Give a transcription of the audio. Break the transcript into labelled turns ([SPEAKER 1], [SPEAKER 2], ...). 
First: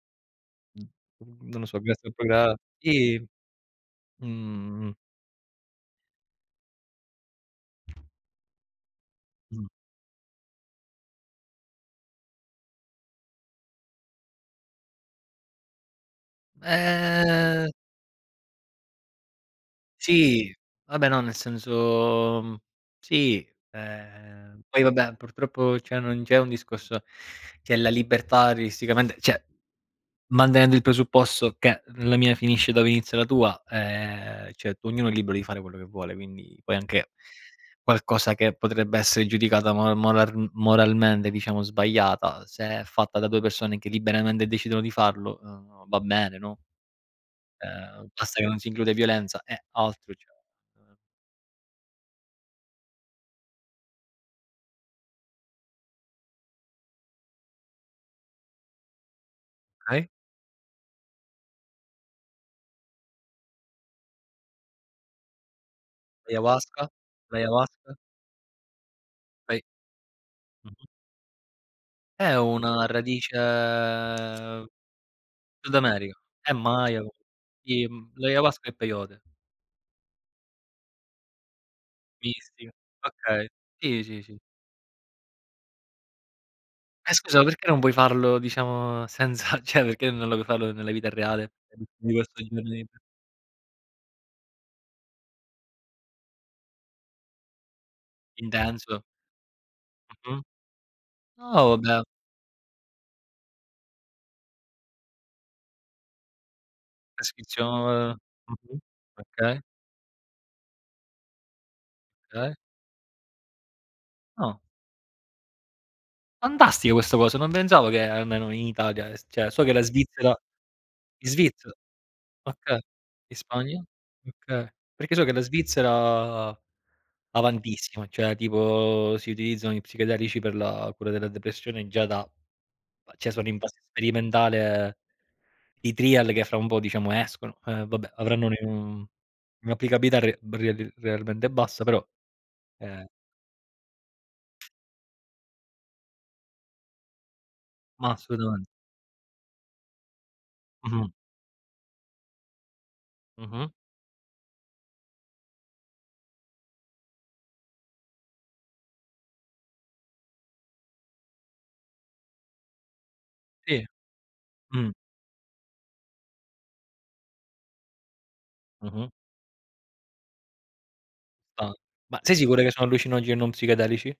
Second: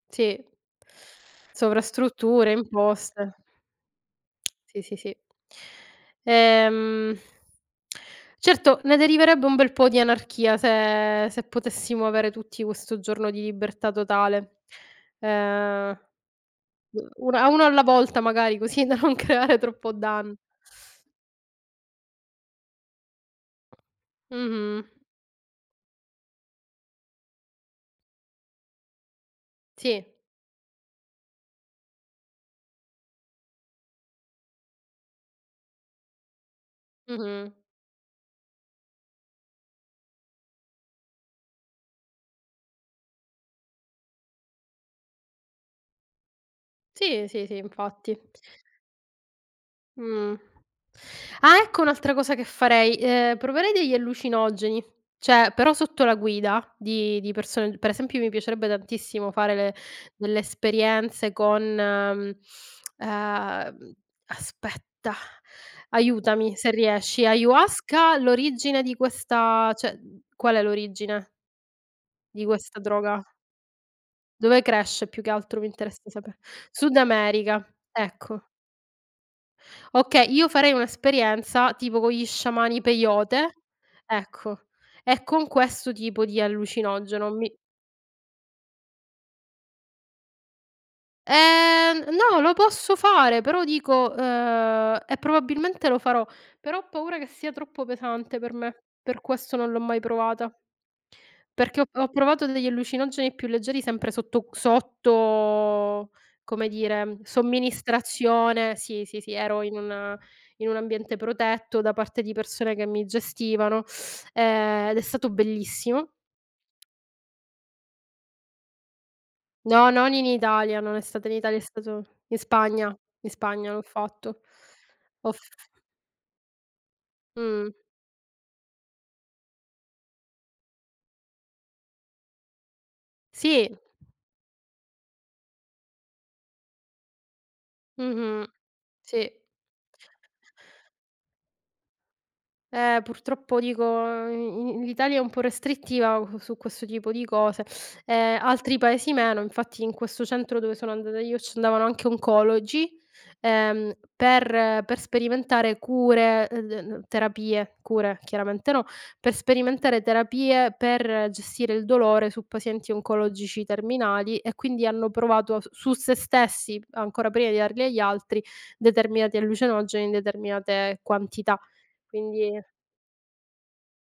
[SPEAKER 1] Sì.
[SPEAKER 2] Mh, n non lo so, grazie al
[SPEAKER 1] Sovrastrutture,
[SPEAKER 2] progra sì.
[SPEAKER 1] imposte. Sì,
[SPEAKER 2] Mhmm
[SPEAKER 1] sì, sì. Ehm, certo, ne deriverebbe un
[SPEAKER 2] Mh.
[SPEAKER 1] bel po' di anarchia se se potessimo avere tutti questo giorno di libertà totale. Ehm, u una uno
[SPEAKER 2] Uhm
[SPEAKER 1] alla volta magari, così da non creare troppo danno.
[SPEAKER 2] Sì. Vabbè no, nel senso mhmm, sì, ehm, poi
[SPEAKER 1] Mh-mh.
[SPEAKER 2] vabbè, purtroppo cioè non c'è un discorso c'è la libertà artisticamente cioè,
[SPEAKER 1] Sì.
[SPEAKER 2] mantenendo il presupposto che la mia finisce dove inizia la tua, ehm, cioè ognuno è libero di fare quello che vuole, quindi puoi anche
[SPEAKER 1] Mh-mh.
[SPEAKER 2] qualcosa che potrebbe essere giudicata mor moral moralmente, diciamo, sbagliata se è fatta da 2 persone che liberamente decidono di farlo, uhm, va bene, no?
[SPEAKER 1] Sì, sì, sì,
[SPEAKER 2] Ehm,
[SPEAKER 1] infatti.
[SPEAKER 2] basta che non si include violenza e altro, cioè
[SPEAKER 1] Mh. Ah, ecco un'altra cosa che farei: ehm, proverei degli allucinogeni. Cioè, però sotto la guida di di persone per esempio mi piacerebbe tantissimo fare le
[SPEAKER 2] Okay.
[SPEAKER 1] delle esperienze con, mhmm, uhm, aspetta, aiutami se
[SPEAKER 2] Ayahuasca.
[SPEAKER 1] riesci.
[SPEAKER 2] L'Ayahuasca.
[SPEAKER 1] Ayahuasca, l'origine di
[SPEAKER 2] Ay
[SPEAKER 1] questa cioè, qual è
[SPEAKER 2] Mh-mh.
[SPEAKER 1] l'origine
[SPEAKER 2] È
[SPEAKER 1] di questa
[SPEAKER 2] una
[SPEAKER 1] droga?
[SPEAKER 2] radice
[SPEAKER 1] Dove cresce più che altro mi interessa
[SPEAKER 2] sudamerica.
[SPEAKER 1] sape
[SPEAKER 2] È
[SPEAKER 1] Sud
[SPEAKER 2] Maya comu
[SPEAKER 1] America,
[SPEAKER 2] sì,
[SPEAKER 1] ecco.
[SPEAKER 2] l'Ayahuasca è Peyote.
[SPEAKER 1] Okay, io farei un'esperienza tipo con gli
[SPEAKER 2] Mistica.
[SPEAKER 1] sciamani
[SPEAKER 2] Okay.
[SPEAKER 1] Peyote,
[SPEAKER 2] Sì, sì, sì.
[SPEAKER 1] ecco, e con questo tipo di
[SPEAKER 2] E
[SPEAKER 1] allucinogeno,
[SPEAKER 2] scusa,
[SPEAKER 1] mi
[SPEAKER 2] perché non puoi farlo, diciamo, senza cioè perché non lo puoi farlo nella vita reale?
[SPEAKER 1] Ehm, n no, lo posso
[SPEAKER 2] [unintelligible]
[SPEAKER 1] fare, però dico uhm, e probabilmente lo farò, però ho paura che sia troppo pesante per me,
[SPEAKER 2] Intenso?
[SPEAKER 1] per questo non l'ho mai
[SPEAKER 2] Mh-mh.
[SPEAKER 1] provata.
[SPEAKER 2] Oh!
[SPEAKER 1] Perché ho p
[SPEAKER 2] Beh
[SPEAKER 1] ho provato degli allucinogeni più leggeri sempre sotto q sotto, come dire,
[SPEAKER 2] Prescrizio uhm,
[SPEAKER 1] somministrazione.
[SPEAKER 2] mh-mh?
[SPEAKER 1] Sì, sì, sì, ero
[SPEAKER 2] Okay.
[SPEAKER 1] in un in un ambiente protetto da parte di
[SPEAKER 2] Okay.
[SPEAKER 1] persone che mi gestivano,
[SPEAKER 2] No.
[SPEAKER 1] ehm, ed è stato bellissimo.
[SPEAKER 2] Fantastica questa cosa, non pensavo che almeno in Italia, ehm, s cioè so che la
[SPEAKER 1] No, non in
[SPEAKER 2] Svizzera
[SPEAKER 1] Italia, non è stato
[SPEAKER 2] in
[SPEAKER 1] in Italia, è
[SPEAKER 2] Svizzera
[SPEAKER 1] stato in
[SPEAKER 2] okay.
[SPEAKER 1] Spagna, in
[SPEAKER 2] In
[SPEAKER 1] Spagna l'ho
[SPEAKER 2] Spagna?
[SPEAKER 1] fatto.
[SPEAKER 2] Okay. Perché so
[SPEAKER 1] Ho
[SPEAKER 2] che
[SPEAKER 1] f
[SPEAKER 2] la Svizzera,
[SPEAKER 1] Mh.
[SPEAKER 2] avantissima, cioè tipo si utilizzano gli psichedelici per la cura della depressione già da cioè sono in
[SPEAKER 1] Sì.
[SPEAKER 2] fase sperimentale i trial che fra un po', diciamo, escono. Eh, vabbè,
[SPEAKER 1] Mh-mh.
[SPEAKER 2] avranno un e mhmm,
[SPEAKER 1] Sì.
[SPEAKER 2] un'applicabilità re be real realmente bassa, però,
[SPEAKER 1] Eh,
[SPEAKER 2] ehm
[SPEAKER 1] purtroppo dico, i in l'Italia è un po' restrittiva su questo tipo di cose.
[SPEAKER 2] Ma
[SPEAKER 1] Ehm,
[SPEAKER 2] assolutamente.
[SPEAKER 1] altri Paesi meno, infatti in questo centro dove sono
[SPEAKER 2] Mh-mh.
[SPEAKER 1] andata io ci andavano anche oncologi,
[SPEAKER 2] Mh-mh.
[SPEAKER 1] ehm, per per sperimentare cure, uhm, d n terapie cure chiaramente no. Per sperimentare terapie, per gestire il dolore su pazienti oncologici
[SPEAKER 2] Sì.
[SPEAKER 1] terminali e quindi
[SPEAKER 2] Mh.
[SPEAKER 1] hanno provato as su se stessi, ancora prima di darli agli altri,
[SPEAKER 2] Mh-mh.
[SPEAKER 1] determinati allucinogeni in determinate quantità.
[SPEAKER 2] Stans ma sei sicuro
[SPEAKER 1] Quindi
[SPEAKER 2] che sono allucinoge e non psichedelici?